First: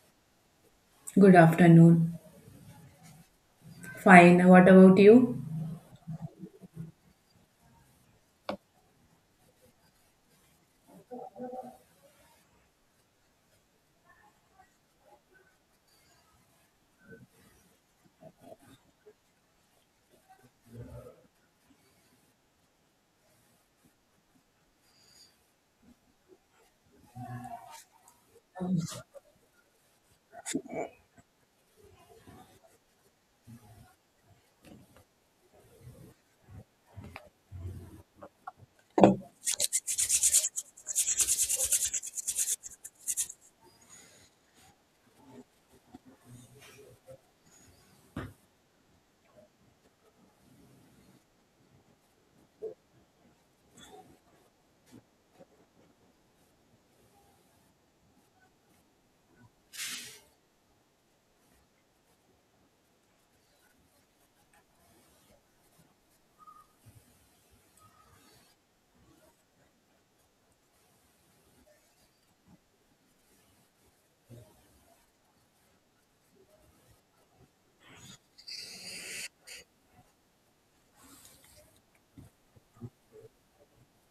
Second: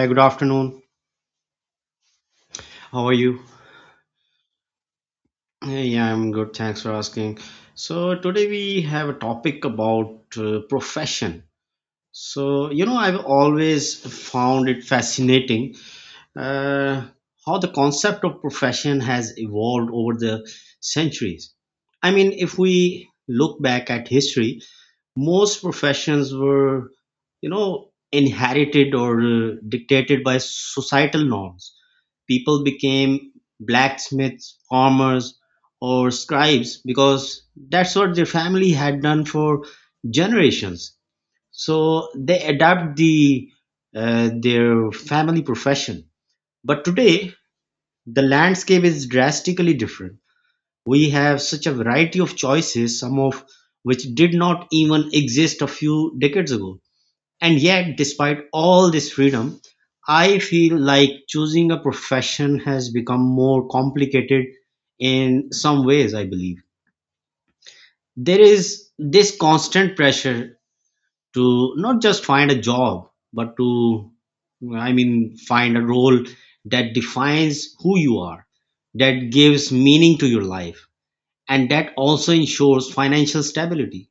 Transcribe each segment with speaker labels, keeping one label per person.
Speaker 1: Hi, good afternoon.
Speaker 2: Good afternoon.
Speaker 1: How are you?
Speaker 2: Fine. What about you?
Speaker 1: Yeah, I'm good. Thanks for asking. So, today we have a topic about profession. So, you know, I've always found it fascinating uh, how the concept of profession has evolved over the centuries. I mean, if we look back at history, most professions were, you know, inherited or dictated by societal norms. People became blacksmiths, farmers, or scribes because that's what their family had done for generations. So they adapt their family profession. But today, the landscape is drastically different. We have such a variety of choices, some of which did not even exist a few decades ago. And yet, despite all this freedom, I feel like choosing a profession has become more complicated in some ways, I believe. There is this constant pressure to not just find a job, but to, I mean, find a role that defines who you are, that gives meaning to your life, and that also ensures financial stability.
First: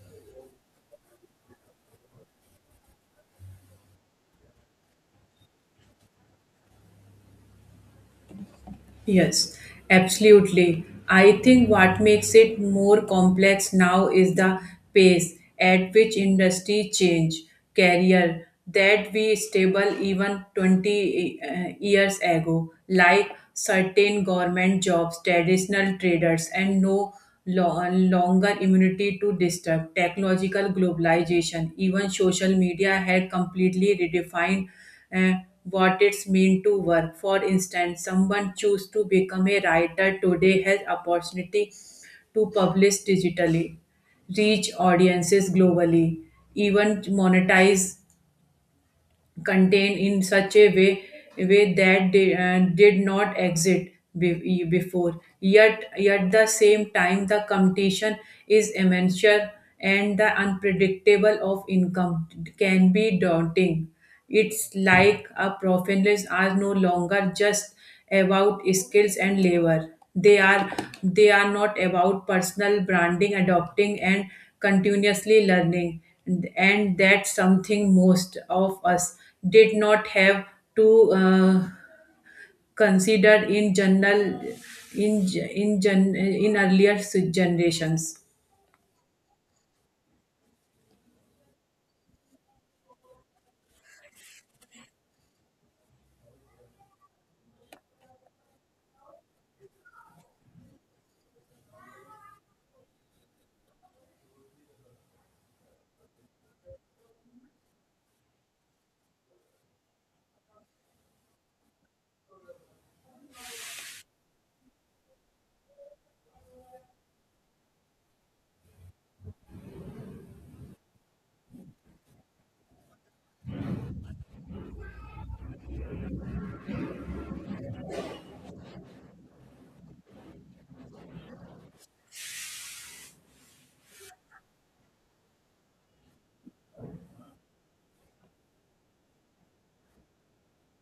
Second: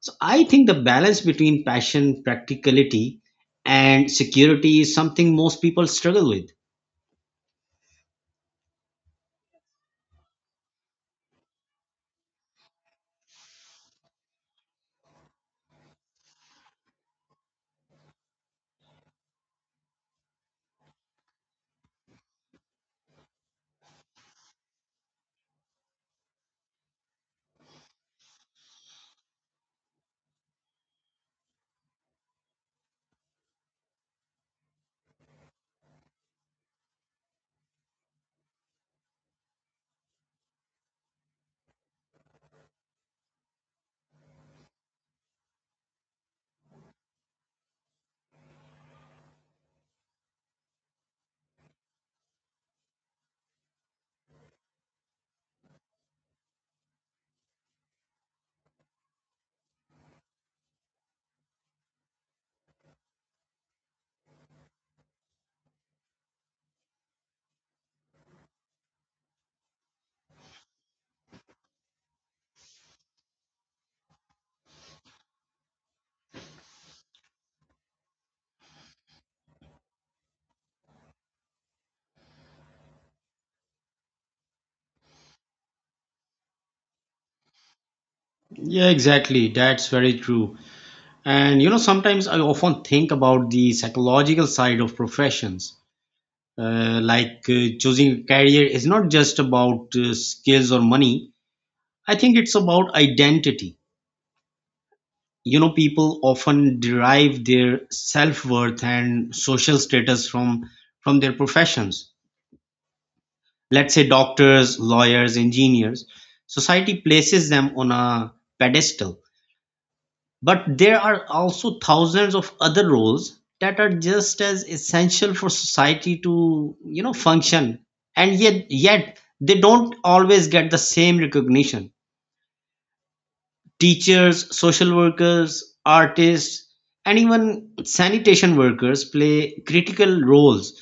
Speaker 1: So I think the balance between passion, practicality, and security is something most people struggle with.
Speaker 2: Yes, absolutely. I think what makes it more complex now is the pace at which industry change career that we stable even 20 years ago, like certain government jobs, traditional traders, and no longer immunity to disturb. Technological globalization, even social media had completely redefined uh, what it's mean to work. For instance, someone choose to become a writer today has opportunity to publish digitally, reach audiences globally, even monetize contained in such a way that they did not exist before, yet at the same time the competition is immense and the unpredictable of income can be daunting. It's like a professionals are no longer just about skills and labor. They are not about personal branding, adopting and continuously learning. And that's something most of us did not have to consider in general in in earlier generations.
Speaker 1: Yeah, exactly. That's very true. And you know, sometimes I often think about the psychological side of professions. Like choosing a career is not just about skills or money, I think it's about identity. You know, people often derive their self worth and social status from their professions. Let's say doctors, lawyers, engineers, society places them on a pedestal. But there are also thousands of other roles that are just as essential for society to, you know, function. And yet they don't always get the same recognition. Teachers, social workers, artists, and even sanitation workers play critical roles.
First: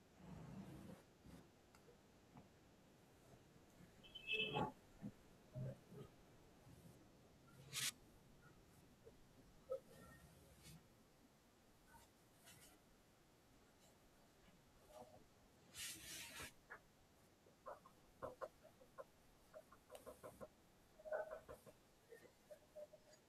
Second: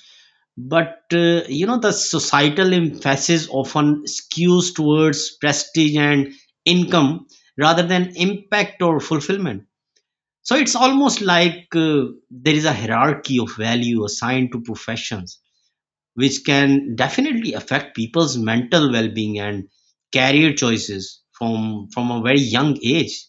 Speaker 1: But you know, the societal emphasis often skews towards prestige and income rather than impact or fulfillment. So it's almost like there is a hierarchy of value assigned to professions, which can definitely affect people's mental well being and career choices from a very young age.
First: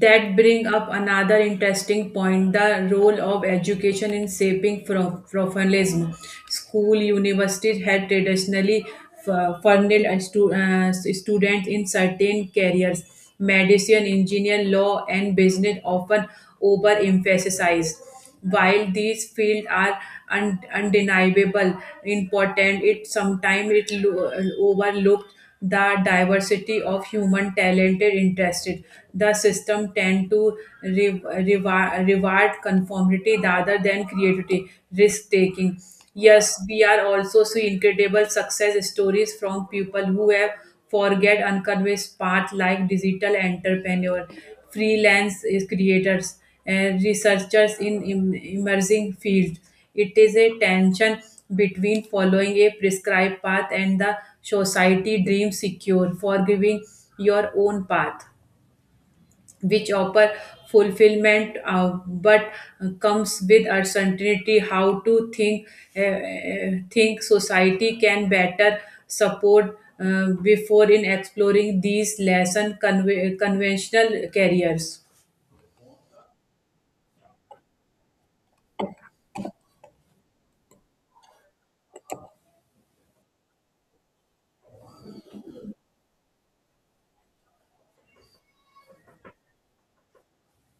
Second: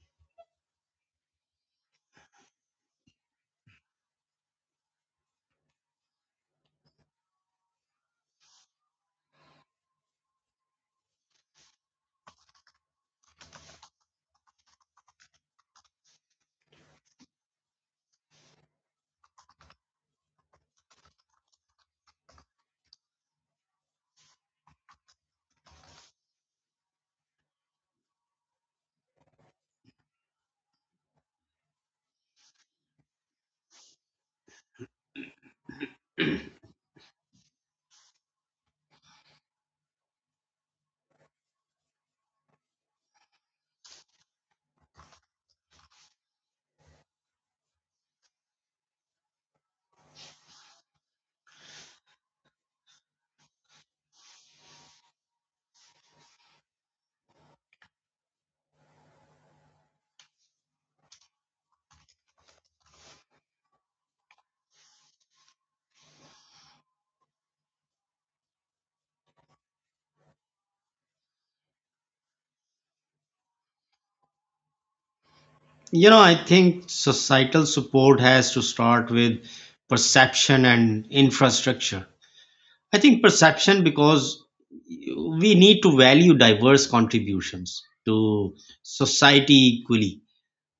Speaker 2: That bring up another interesting point, the role of education in shaping professionalism. School universities had traditionally funneled a students in certain careers. Medicine, engineer, law and business often overemphasized. While these fields are undeniable important, it sometimes it overlooked the diversity of human talented interested. The system tend to re- reward conformity rather than creativity, risk taking. Yes, we are also see incredible success stories from people who have forget unconvinced path like digital entrepreneur, freelance is creators, and researchers in emerging fields. It is a tension between following a prescribed path and the society dream secure, forgiving your own path, which offer fulfillment, but comes with uncertainty. How to think, think society can better support before in exploring these lesson conventional careers.
Speaker 1: You know, I think societal support has to start with perception and infrastructure. I think perception because we need to value diverse contributions to society equally,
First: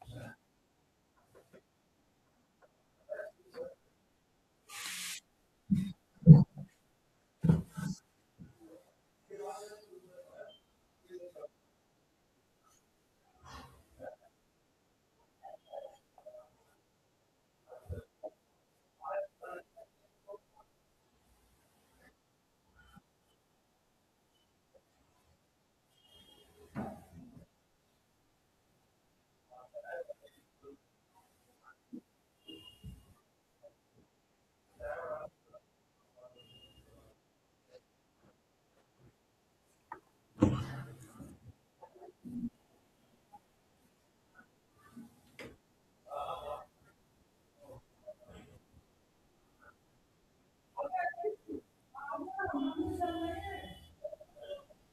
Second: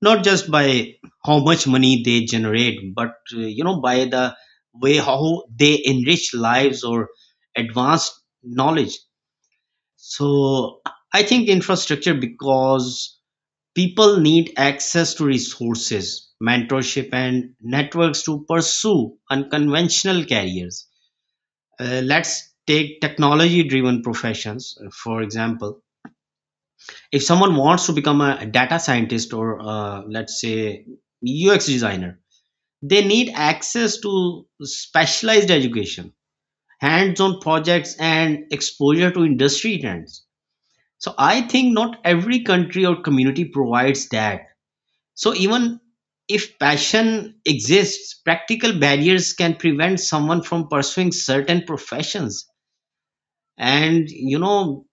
Speaker 1: not just by how much money they generate, but you know by the way how they enrich lives or advance knowledge. So I think infrastructure because people need access to resources, mentorship, and networks to pursue unconventional careers. Let's take technology driven professions, for example. If someone wants to become a data scientist or let's say ux designer, they need access to specialized education, hands on projects, and exposure to industry trends. So I think not every country or community provides that. So even if passion exists, practical barriers can prevent someone from pursuing certain professions. And you know,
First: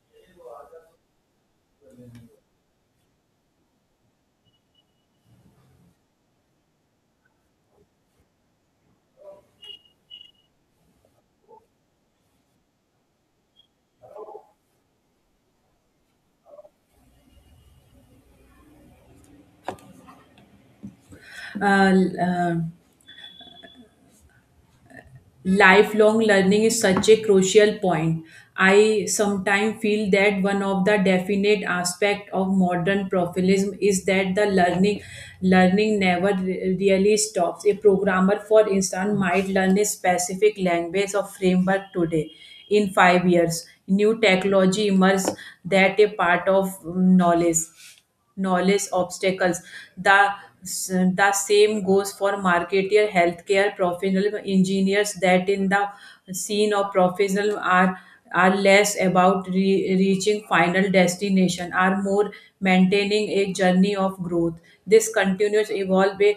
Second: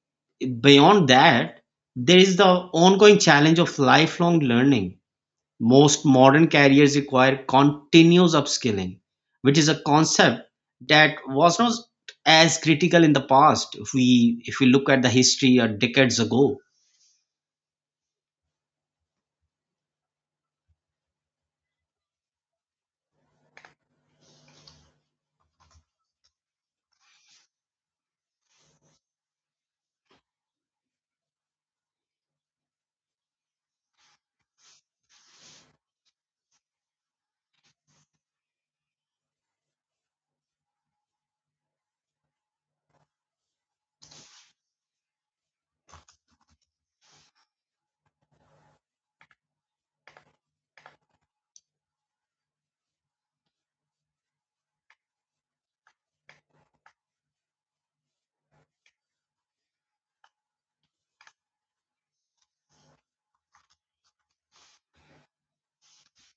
Speaker 1: beyond that, there is the ongoing challenge of lifelong learning. Most modern careers require continuous upskilling, which is a concept that was not as critical in the past, if we look at the history or decades ago.
Speaker 2: Uh, uh, lifelong learning is such a crucial point. I sometimes feel that one of the definite aspect of modern professionalism is that the learning never really stops. A programmer, for instance, might learn a specific language or framework today. In 5 years new technology emerges that a part of knowledge obstacles. The, the same goes for marketer, healthcare professional, engineers, that in the scene of professional are less about reaching final destination, are more maintaining a journey of growth. This continuous evolve a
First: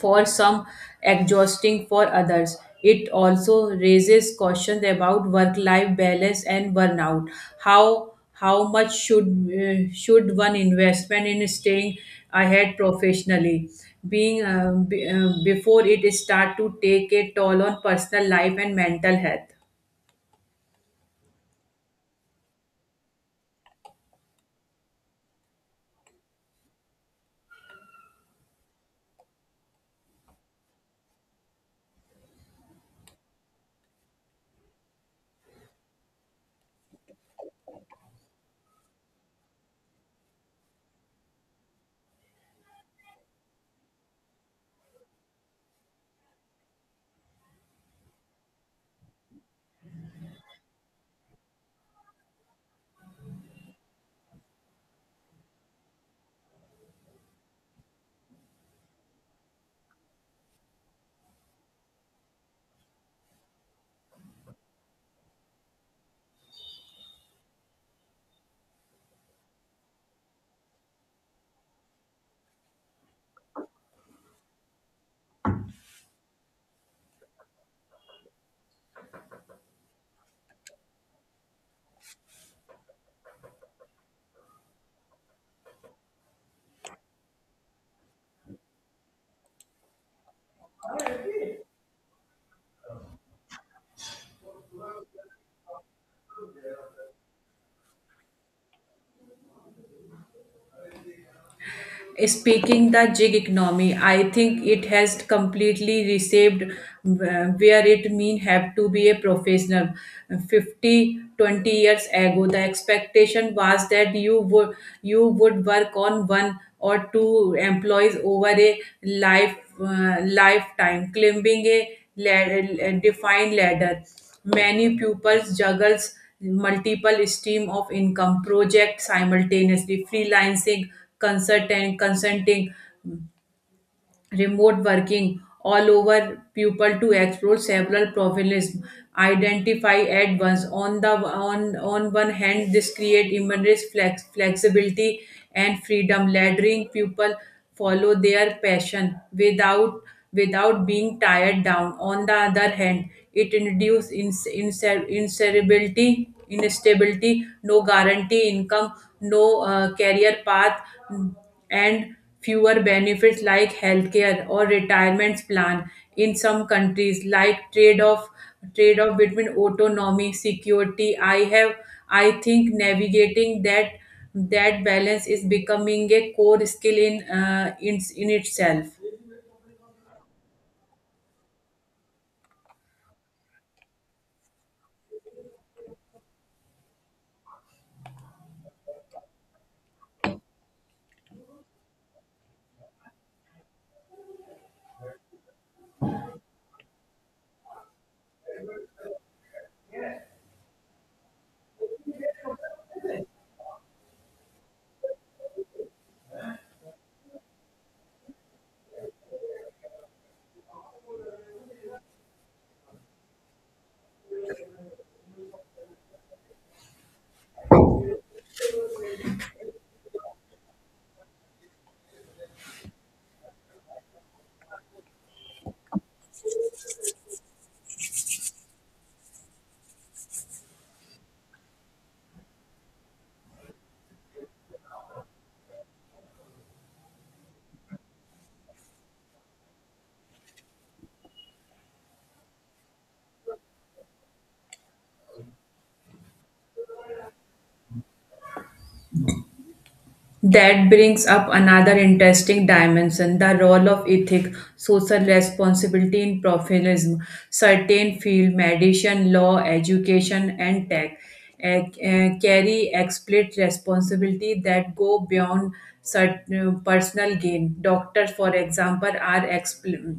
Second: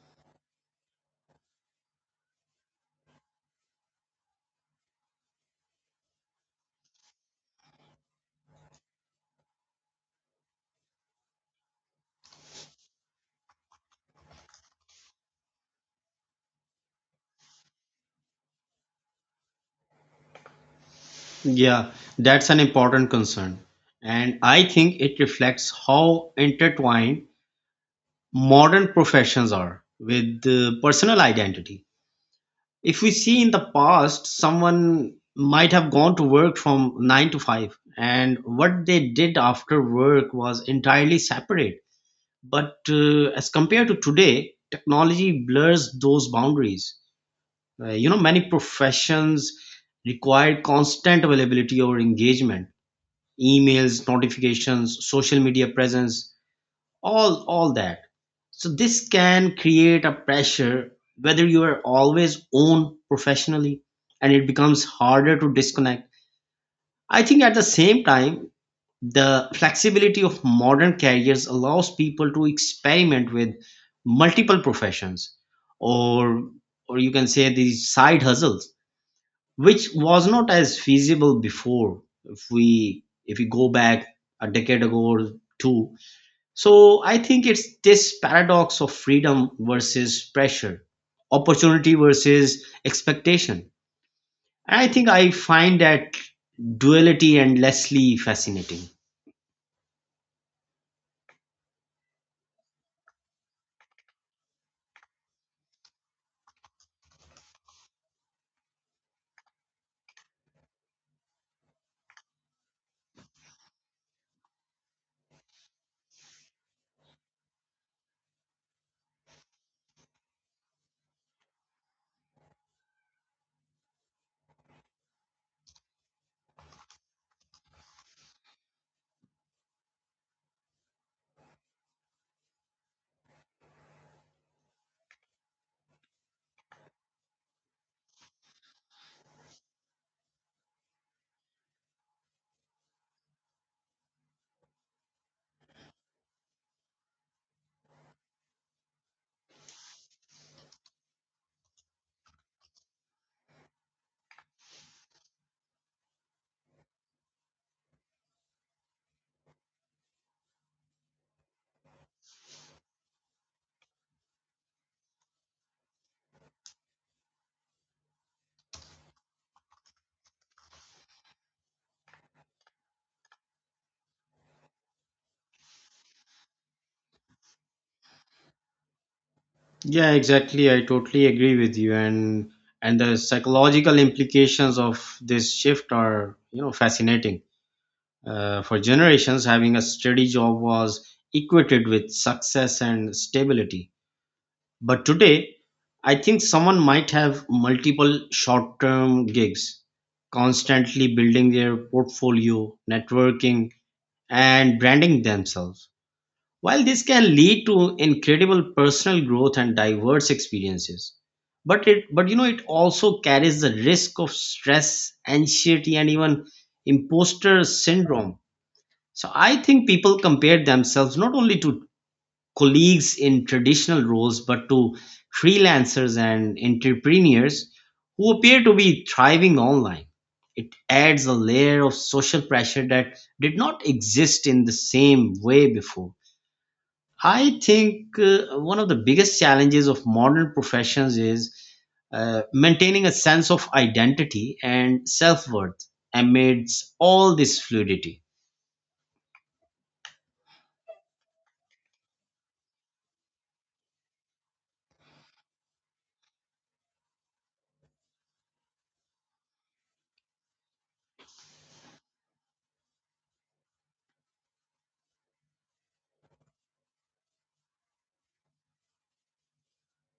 Speaker 2: for some, exhausting for others. It also raises questions about work-life balance and burnout. How much should one investment in staying ahead professionally? Being before it start to take a toll on personal life and mental health.
Speaker 1: Yeah, that's an important concern. And I think it reflects how intertwined modern professions are with the personal identity. If we see in the past, someone might have gone to work from 9 to 5, and what they did after work was entirely separate. But as compared to today, technology blurs those boundaries. You know, many professions require constant availability or engagement, emails, notifications, social media presence, all that. So this can create a pressure whether you are always on professionally, and it becomes harder to disconnect. I think at the same time, the flexibility of modern careers allows people to experiment with multiple professions, or or you can say these side hustles, which was not as feasible before, if we go back a decade ago or two. So I think it's this paradox of freedom versus pressure, opportunity versus expectation. And I think I find that duality endlessly fascinating.
Speaker 2: Speaking the gig economy, I think it has completely reshaped where it mean have to be a professional. 50, 20 years ago, the expectation was that you would work on one or two employees over a lifetime, climbing a ladder, a defined ladder. Many pupils juggles multiple stream of income project simultaneously, freelancing, consultant consulting, remote working, all over people to explore several profiles identify at once. On the on one hand, this create immense flexibility and freedom, letting people follow their passion without being tied down. On the other hand, it induces inserability instability, no guarantee income, no career path, and fewer benefits like healthcare or retirement plan in some countries. Like trade off between autonomy security. I have I think navigating that balance is becoming a core skill in in itself.
Speaker 1: Yeah, exactly. I totally agree with you, and the psychological implications of this shift are, you know, fascinating. For generations, having a steady job was equated with success and stability. But today, I think someone might have multiple short term gigs, constantly building their portfolio, networking, and branding themselves. While this can lead to incredible personal growth and diverse experiences, but it but you know it also carries the risk of stress, anxiety, and even imposter syndrome. So I think people compare themselves not only to colleagues in traditional roles but to freelancers and entrepreneurs who appear to be thriving online. It adds a layer of social pressure that did not exist in the same way before. I think one of the biggest challenges of modern professions is maintaining a sense of identity and self worth amidst all this fluidity.
Speaker 2: That brings up another interesting dimension, the role of ethic, social responsibility in professionalism. Certain fields, medicine, law, education, and tech, carry explicit responsibility that go beyond certain personal gain. Doctors, for example, are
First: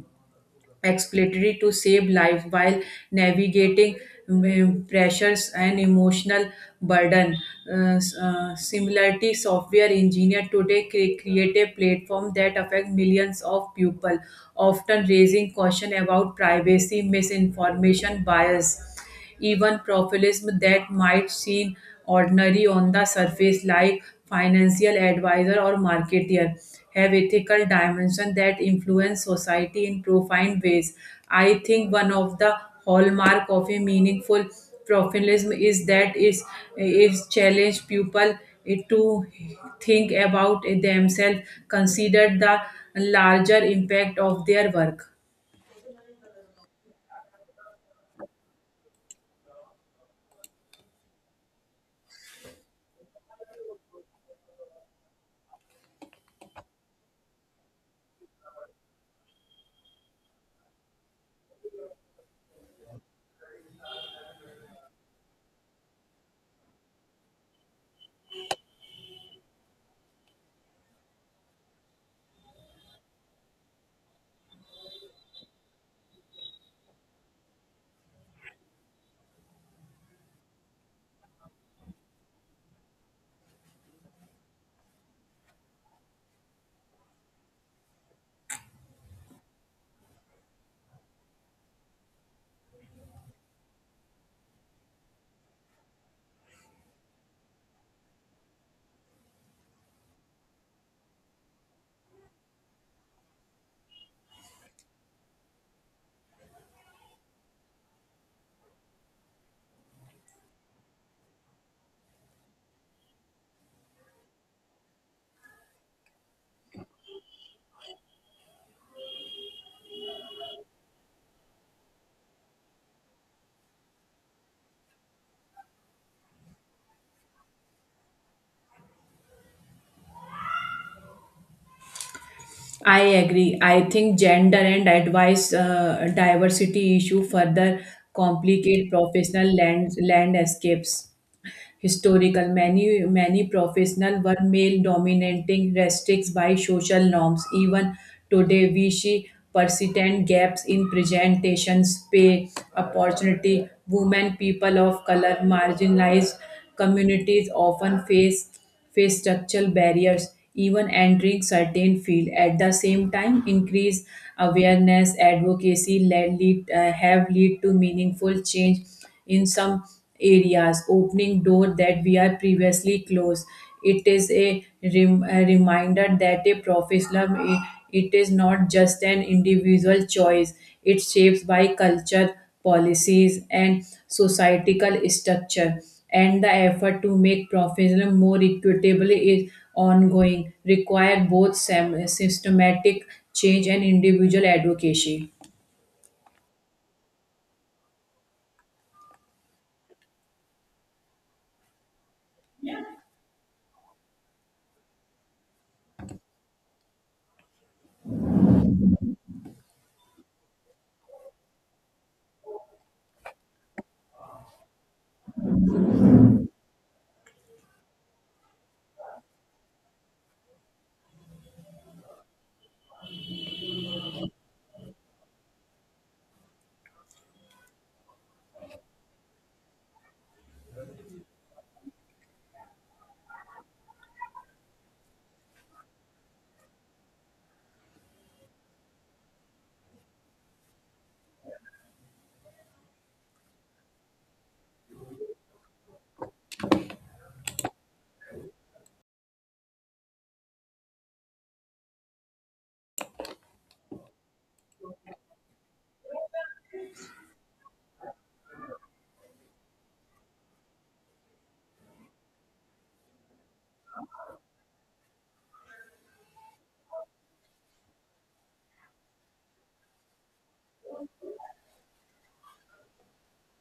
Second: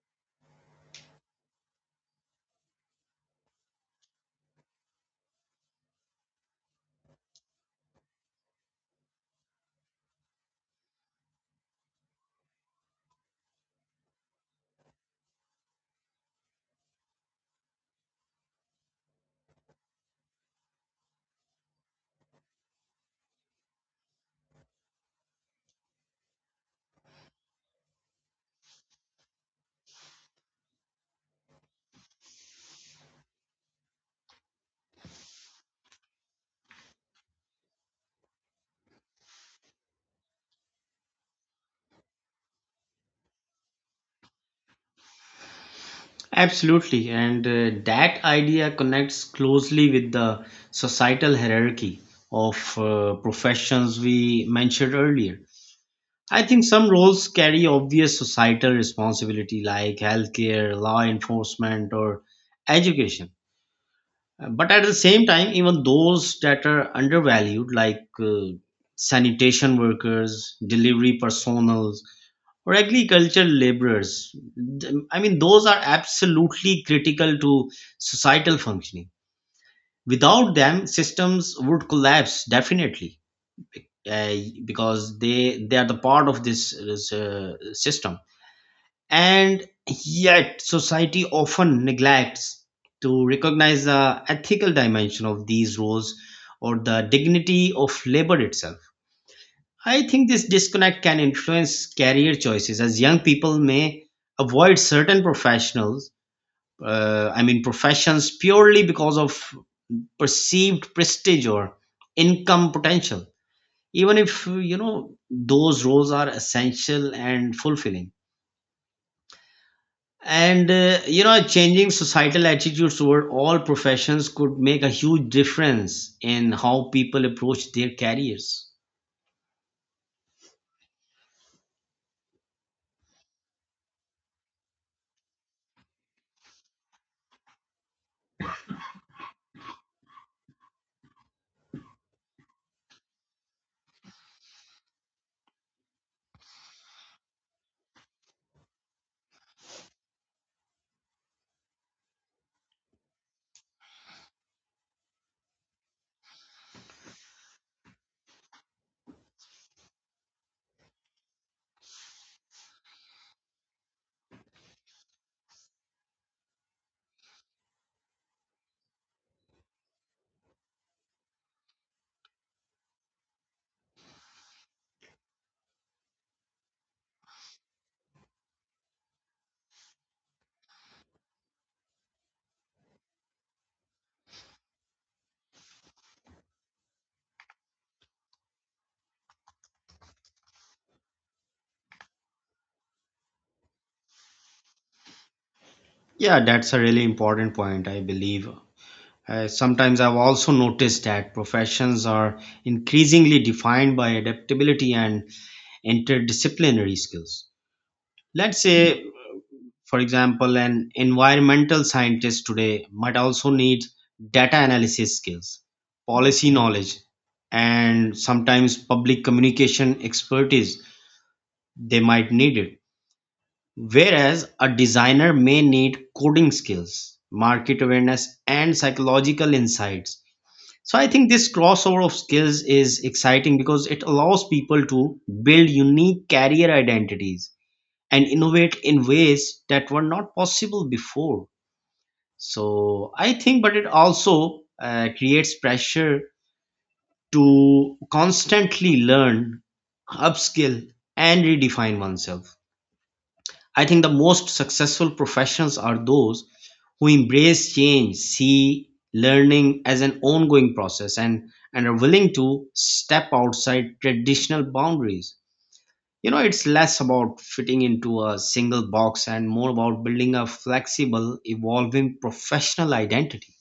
Speaker 2: explanatory to save life while navigating pressures and emotional burden. Similarly, software engineer today create a platform that affect millions of people, often raising caution about privacy, misinformation, bias. Even professionalism that might seem ordinary on the surface, like financial advisor or marketer, have ethical dimension that influence society in profound ways. I think one of the hallmark of a meaningful professionalism is that it is challenge people to think about themselves, consider the larger impact of their work.
Speaker 1: Absolutely, and that idea connects closely with the societal hierarchy of professions we mentioned earlier. I think some roles carry obvious societal responsibility, like healthcare, law enforcement, or education. But at the same time, even those that are undervalued, like sanitation workers, delivery personnel, or agricultural laborers. I mean, those are absolutely critical to societal functioning. Without them, systems would collapse definitely, uh, because they are the part of this, this system. And yet, society often neglects to recognize the ethical dimension of these roles or the dignity of labor itself. I think this disconnect can influence career choices as young people may avoid certain professionals, I mean, professions purely because of perceived prestige or income potential, even if, you know, those roles are essential and fulfilling. And, you know, changing societal attitudes toward all professions could make a huge difference in how people approach their careers.
Speaker 2: I agree. I think gender and advice, diversity issue further complicate professional land landscapes. Historical, many professional were male dominating, restricts by social norms. Even today, we see persistent gaps in presentations, pay, opportunity. Women, people of color, marginalized communities often face structural barriers, even entering certain field. At the same time, increased awareness, advocacy have lead to meaningful change in some areas, opening door that we are previously closed. It is a, a reminder that a professionalism it is not just an individual choice. It shapes by culture, policies, and societal structure, and the effort to make professionalism more equitable is ongoing, require both systematic change and individual advocacy.
Speaker 1: Yeah, that's a really important point, I believe. Sometimes I've also noticed that professions are increasingly defined by adaptability and interdisciplinary skills. Let's say, for example, an environmental scientist today might also need data analysis skills, policy knowledge, and sometimes public communication expertise. They might need it. Whereas a designer may need coding skills, market awareness, and psychological insights. So I think this crossover of skills is exciting because it allows people to build unique career identities and innovate in ways that were not possible before. So I think, but it also creates pressure to constantly learn, upskill, and redefine oneself. I think the most successful professions are those who embrace change, see learning as an ongoing process, and are willing to step outside traditional boundaries. You know, it's less about fitting into a single box and more about building a flexible, evolving professional identity.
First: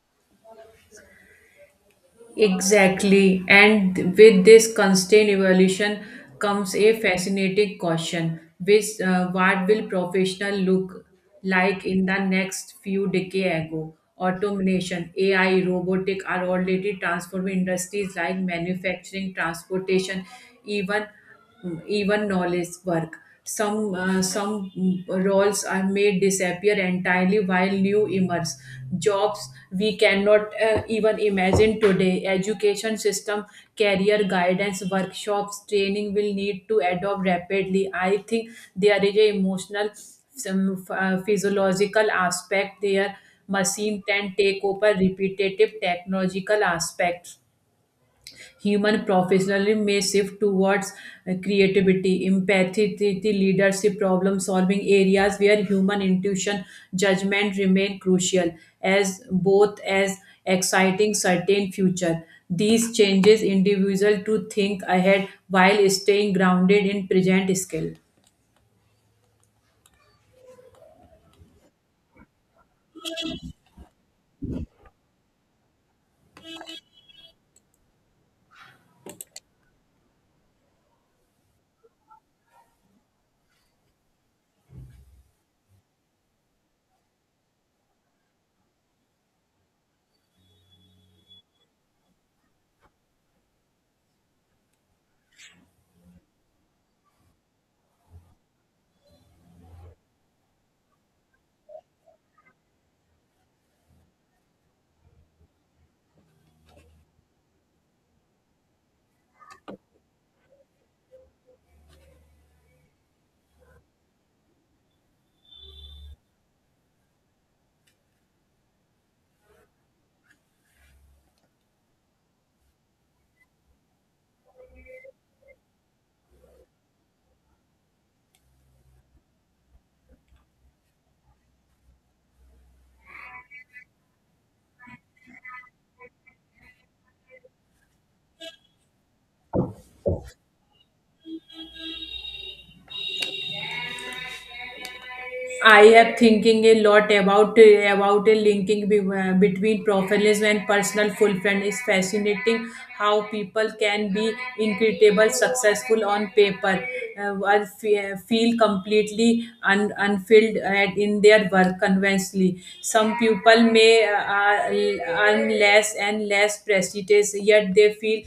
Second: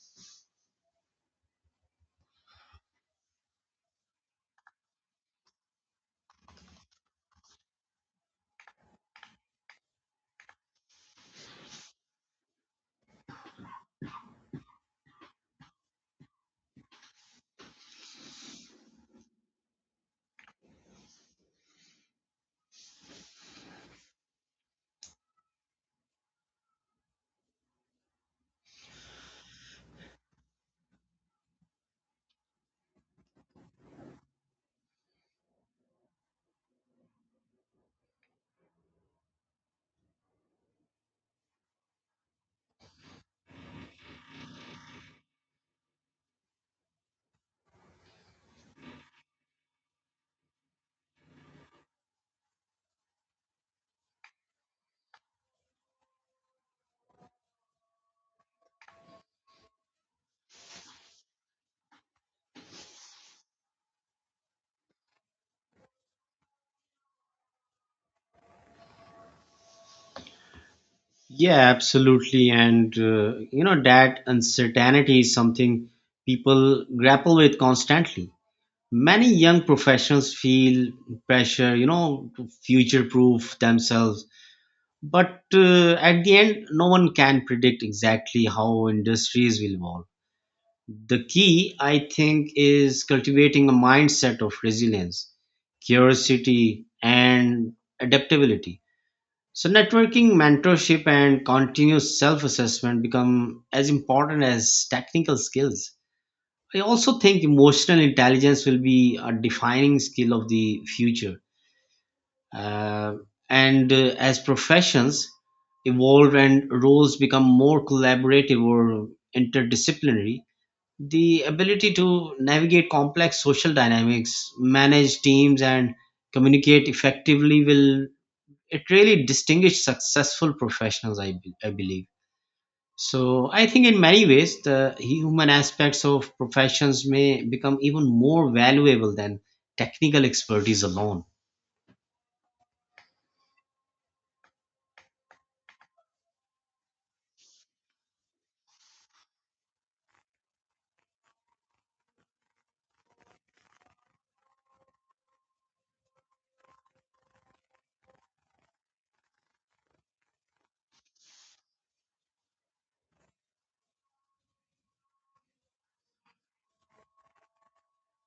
Speaker 2: Exactly, and with this constant evolution comes a fascinating question: which what will professional look like in the next few decades ago? Automation, AI, robotic are already transforming industries like manufacturing, transportation, even even knowledge work. Some roles are made disappear entirely while new emerge. Jobs we cannot even imagine today. Education system, career guidance, workshops, training will need to adopt rapidly. I think there is a emotional, some physiological aspect there. Machine can take over repetitive technological aspects. Human professionalism may shift towards creativity, empathy, the leadership, problem solving, areas where human intuition, judgment remain crucial. As exciting certain future. These changes individual to think ahead while staying grounded in present skill.
Speaker 1: Yeah, absolutely. And, you know, that uncertainty is something people grapple with constantly. Many young professionals feel pressure, you know, to future proof themselves. But at the end, no one can predict exactly how industries will evolve. The key, I think, is cultivating a mindset of resilience, curiosity, and adaptability. So networking, mentorship, and continuous self assessment become as important as technical skills. I also think emotional intelligence will be a defining skill of the future. Uh, and as professions evolve and roles become more collaborative or interdisciplinary, the ability to navigate complex social dynamics, manage teams, and communicate effectively will it really distinguish successful professionals, I believe. So I think in many ways, the human aspects of professions may become even more valuable than technical expertise alone.
Speaker 2: I am thinking a lot about a linking between professionalism and personal fulfillment. It's fascinating how people can be incredible successful on paper, while feel completely unfilled in their work conventionally. Some people may earn less and less prestigious, yet they feel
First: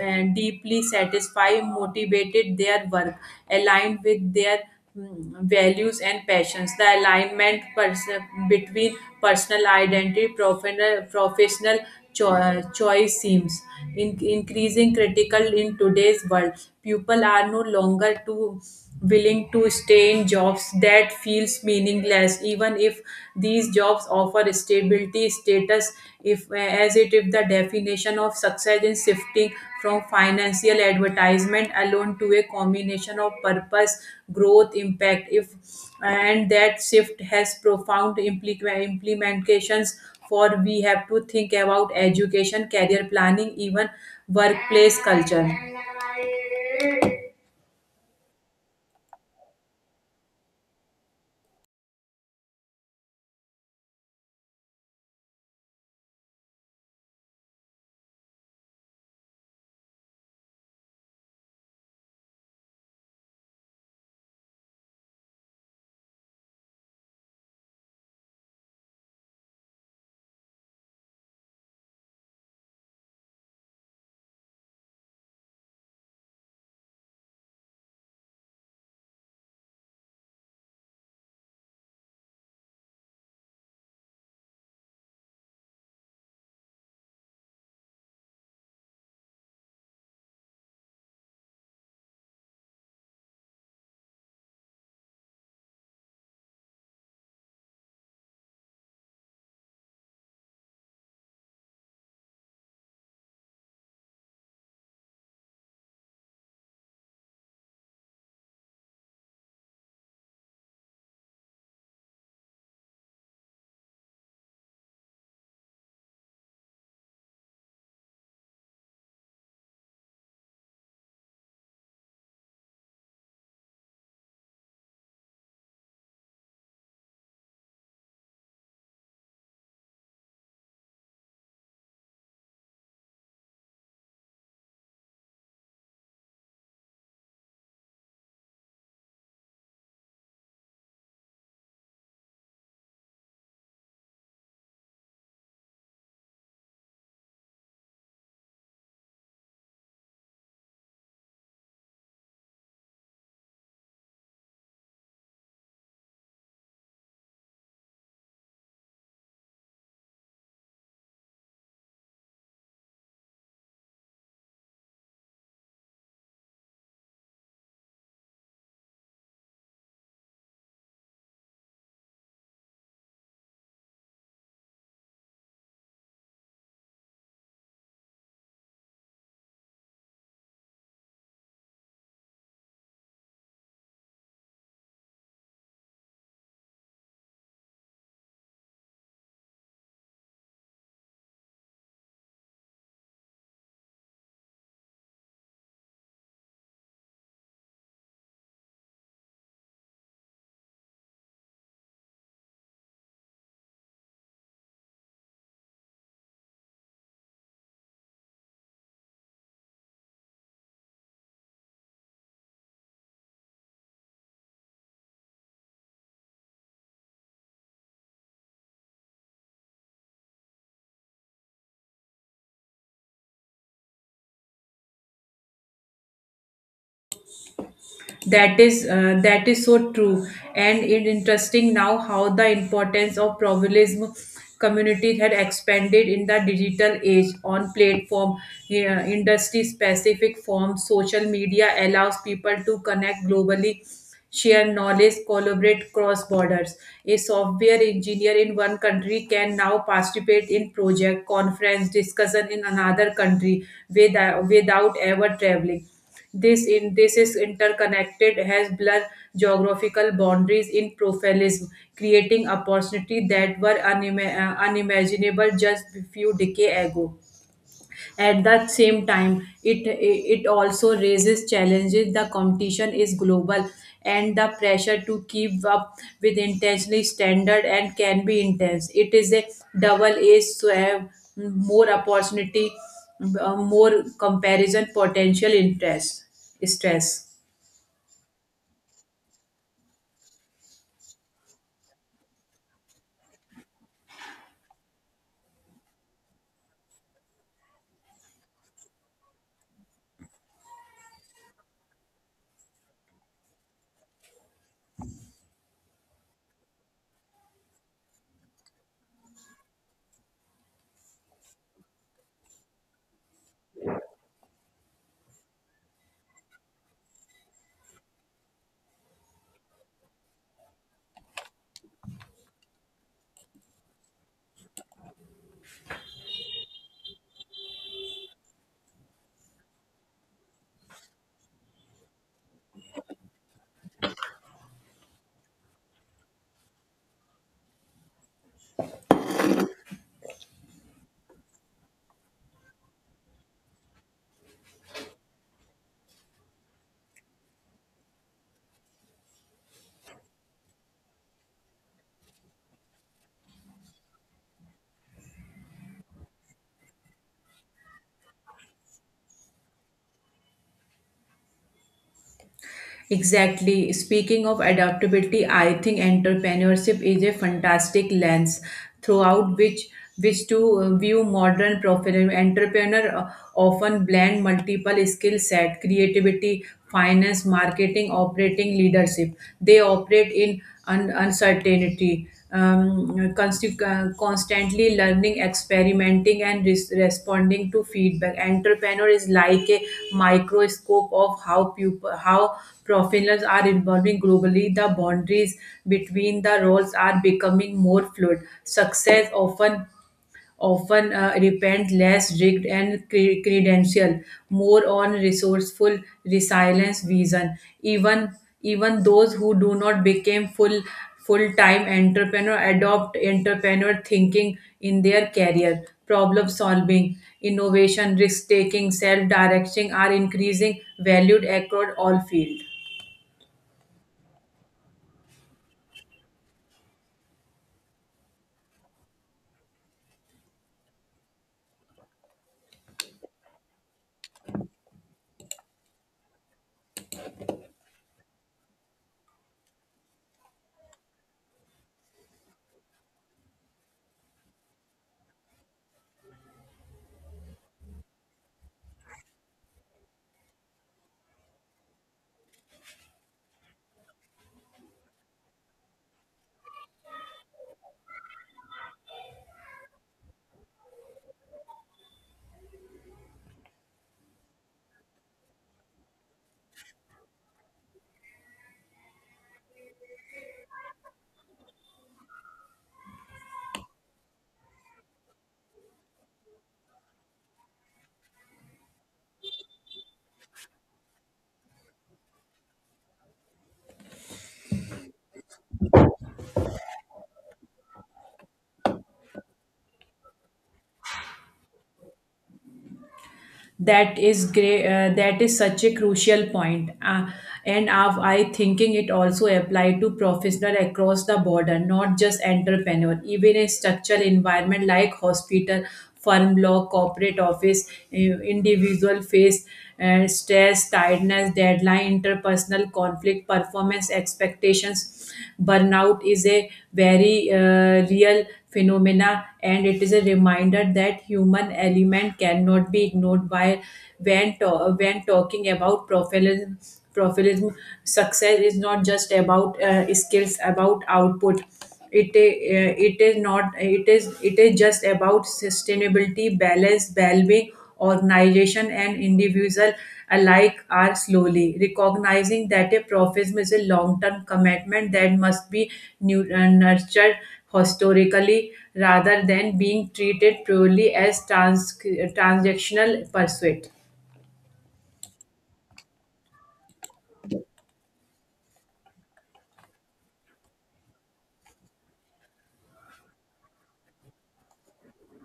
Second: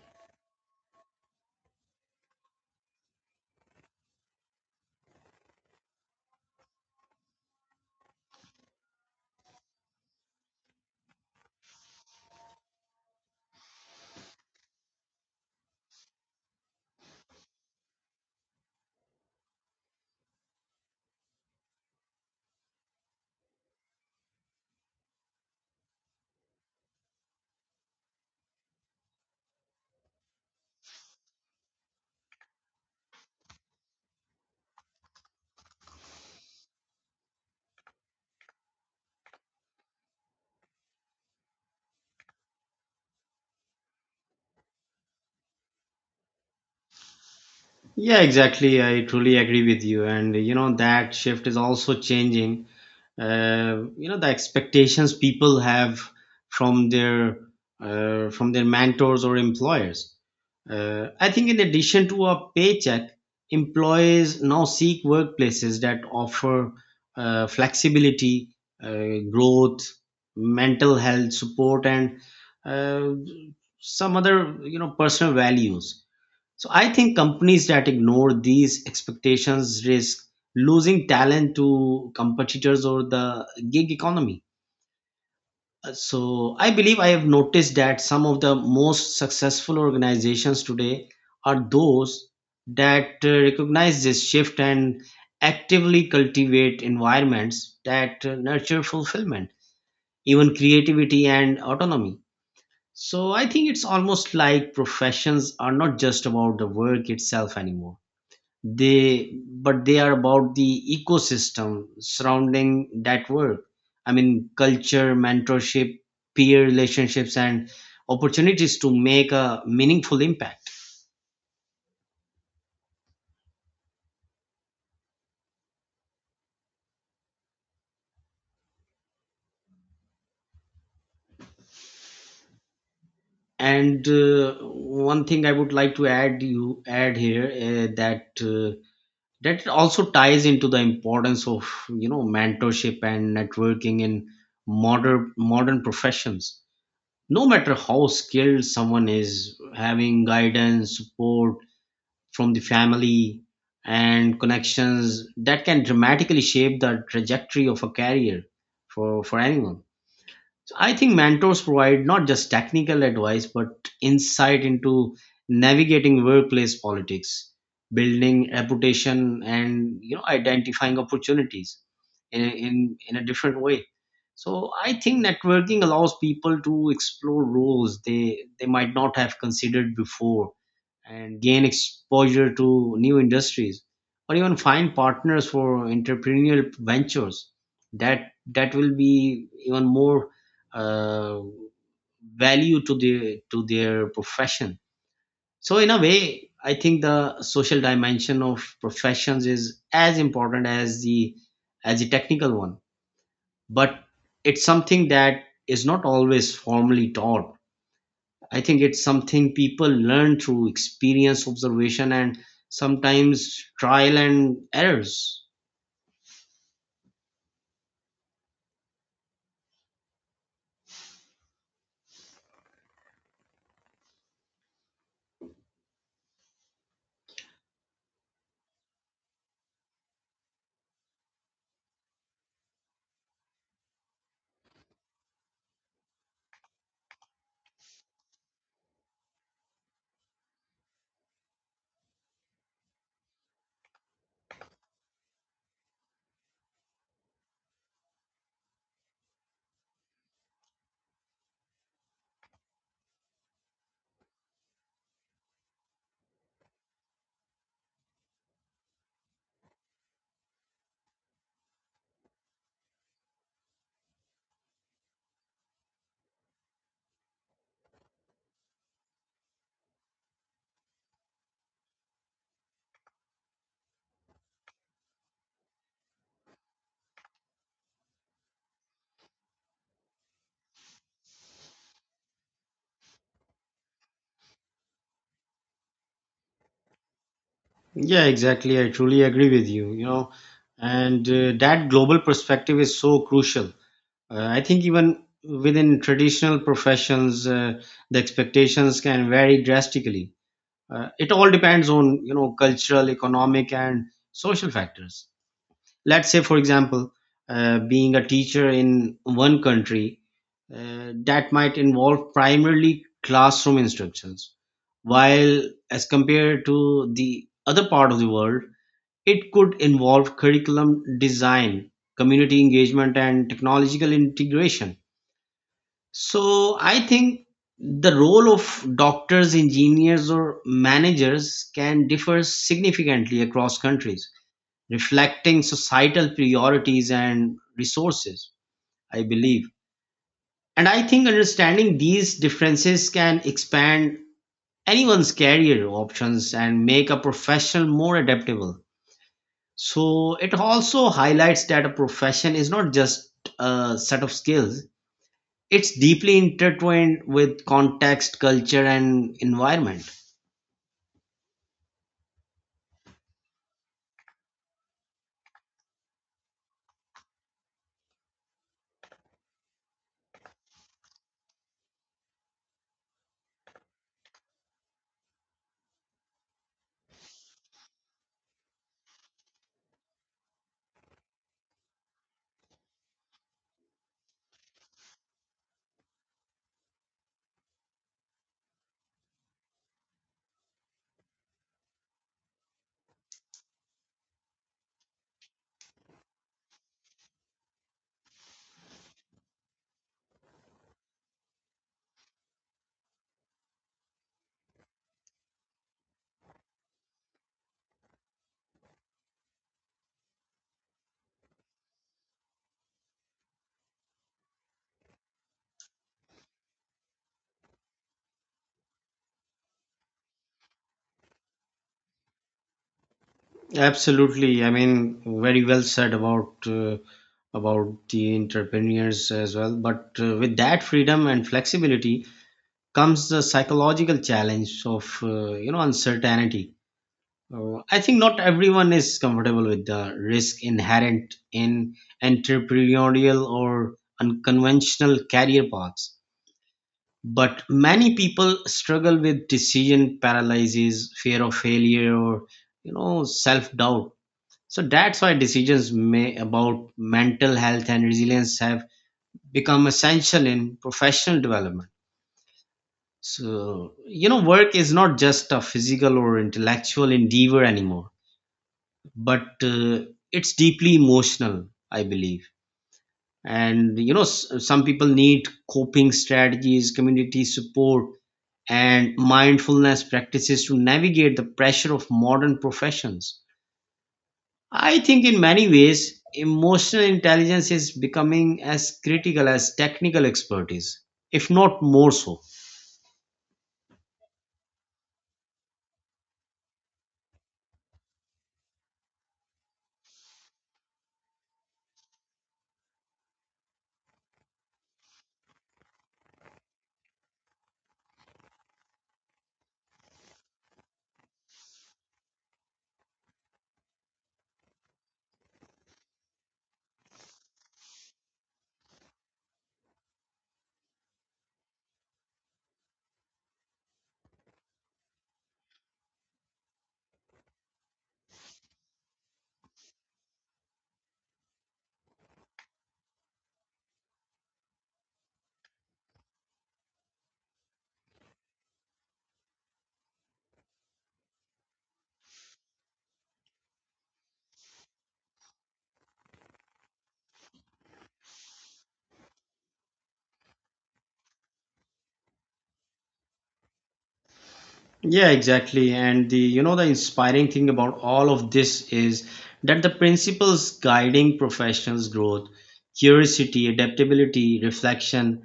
Speaker 2: and deeply satisfied, motivated their work, aligned with their values and passions. The between personal identity, professional choice seems increasing critical in today's world. People are no longer too willing to stay in jobs that feels meaningless, even if these jobs offer stability status. If as it, if the definition of success is shifting from financial advertisement alone to a combination of purpose, growth, impact. If and that shift has profound implications for we have to think about education, career planning, even workplace culture.
Speaker 1: Yeah, exactly. I truly agree with you. And, you know, that shift is also changing. You know, the expectations people have from their from their mentors or employers. I think in addition to a paycheck, employees now seek workplaces that offer flexibility, growth, mental health support, and uh, some other, you know, personal values. So I think companies that ignore these expectations risk losing talent to competitors or the gig economy. So I believe I have noticed that some of the most successful organizations today are those that recognize this shift and actively cultivate environments that nurture fulfillment, even creativity and autonomy. So I think it's almost like professions are not just about the work itself anymore. They but they are about the ecosystem surrounding that work, I mean culture, mentorship, peer relationships, and opportunities to make a meaningful impact. And one thing I would like to add you add here, that also ties into the importance of, you know, mentorship and networking in modern professions. No matter how skilled someone is, having guidance support from the family and connections that can dramatically shape the trajectory of a career for anyone. So I think mentors provide not just technical advice but insight into navigating workplace politics, building reputation, and, you know, identifying opportunities in a different way. So I think networking allows people to explore roles they might not have considered before and gain exposure to new industries or even find partners for entrepreneurial ventures that will be even more uh, value to their profession. So in a way I think the social dimension of professions is as important as the technical one. But it's something that is not always formally taught. I think it's something people learn through experience, observation, and sometimes trial and errors.
Speaker 2: That is that is so true, and it interesting now how the importance of pluralism community had expanded in the digital age on platform, yeah, industry specific forms. Social media allows people to connect globally, share knowledge, collaborate cross borders. A software engineer in one country can now participate in project conference discussion in another country without ever traveling. This in this is interconnected has blurred geographical boundaries in profilism, creating opportunity that were unimaginable just a few decades ago. At that same time, it also raises challenges. The competition is global, and the pressure to keep up with intentionally standard and can be intense. It is a double-edged sword, more opportunity, more comparison, potential interest, stress.
Speaker 1: Yeah, exactly. I truly agree with you, you know. And that global perspective is so crucial. I think even within traditional professions, the expectations can vary drastically. It all depends on, you know, cultural, economic, and social factors. Let's say, for example, being a teacher in one country, that might involve primarily classroom instructions, while as compared to the other part of the world, it could involve curriculum design, community engagement, and technological integration. So I think the role of doctors, engineers, or managers can differ significantly across countries, reflecting societal priorities and resources, I believe. And I think understanding these differences can expand anyone's career options and make a profession more adaptable. So it also highlights that a profession is not just a set of skills. It's deeply intertwined with context, culture, and environment.
Speaker 2: Exactly. Speaking of adaptability, I think entrepreneurship is a fantastic lens throughout which to view modern professional entrepreneur. Often blend multiple skill set, creativity, finance, marketing, operating, leadership. They operate in uncertainty, constantly learning, experimenting, and responding to feedback. Entrepreneur is like a microscope of how people, how professionals are evolving globally. The boundaries between the roles are becoming more fluid. Success often repent less rigged and credential, more on resourceful, resilience, vision. Even those who do not become full-time entrepreneur adopt entrepreneur thinking in their career. Problem solving, innovation, risk taking, self-directing are increasing valued across all fields.
Speaker 1: Absolutely. I mean, very well said about the entrepreneurs as well. But with that freedom and flexibility comes the psychological challenge of uncertainty. I think not everyone is comfortable with the risk inherent in entrepreneurial or unconventional career paths. But many people struggle with decision paralysis, fear of failure, or self doubt. So that's why decisions may, about mental health and resilience have become essential in professional development. So, you know, work is not just a physical or intellectual endeavor anymore, but it's deeply emotional, I believe. And, you know, some people need coping strategies, community support, and mindfulness practices to navigate the pressure of modern professions. I think in many ways, emotional intelligence is becoming as critical as technical expertise, if not more so.
Speaker 2: That is great, that is such a crucial point, and I thinking it also apply to professional across the border, not just entrepreneur, even a structural environment like hospital, firm, law, corporate office. Individual face and stress, tiredness, deadline, interpersonal conflict, performance expectations. Burnout is a very real phenomena, and it is a reminder that human element cannot be ignored while when talking about profilism. Success is not just about skills, about output. It i- uh, it is not it is it is just about sustainability, balance, well-being. Organization and individual alike are slowly recognizing that a profession is a long-term commitment that must be nurtured historically, rather than being treated purely as transactional pursuit.
Speaker 1: Yeah, exactly. And the you know the inspiring thing about all of this is that the principles guiding professionals' growth, curiosity, adaptability, reflection,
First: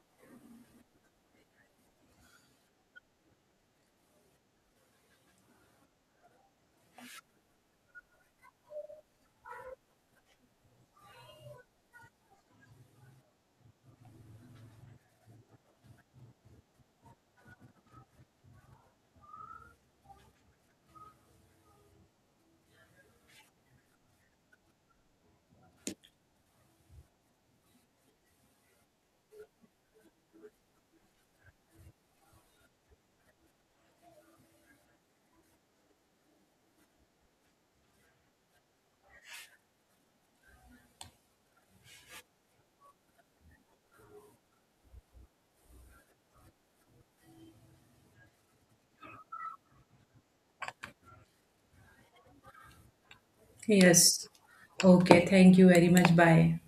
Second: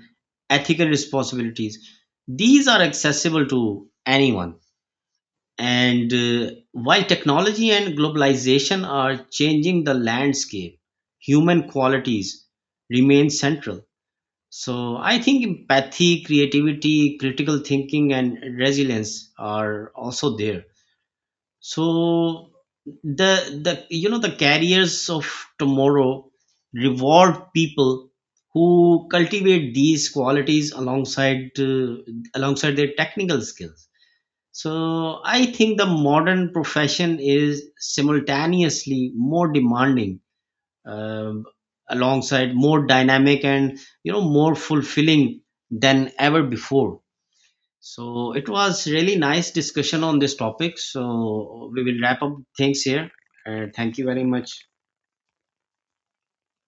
Speaker 1: ethical responsibilities, these are accessible to anyone. And while technology and globalization are changing the landscape, human qualities remain central. So I think empathy, creativity, critical thinking, and resilience are also there. So the you know the careers of tomorrow reward people who cultivate these qualities alongside their technical skills. So I think the modern profession is simultaneously more demanding, um, alongside more dynamic and more fulfilling than ever before. So it was really nice discussion on this topic. So we will wrap up things here. Thank
Speaker 2: Yes,
Speaker 1: you very much.
Speaker 2: okay, thank you very much, bye.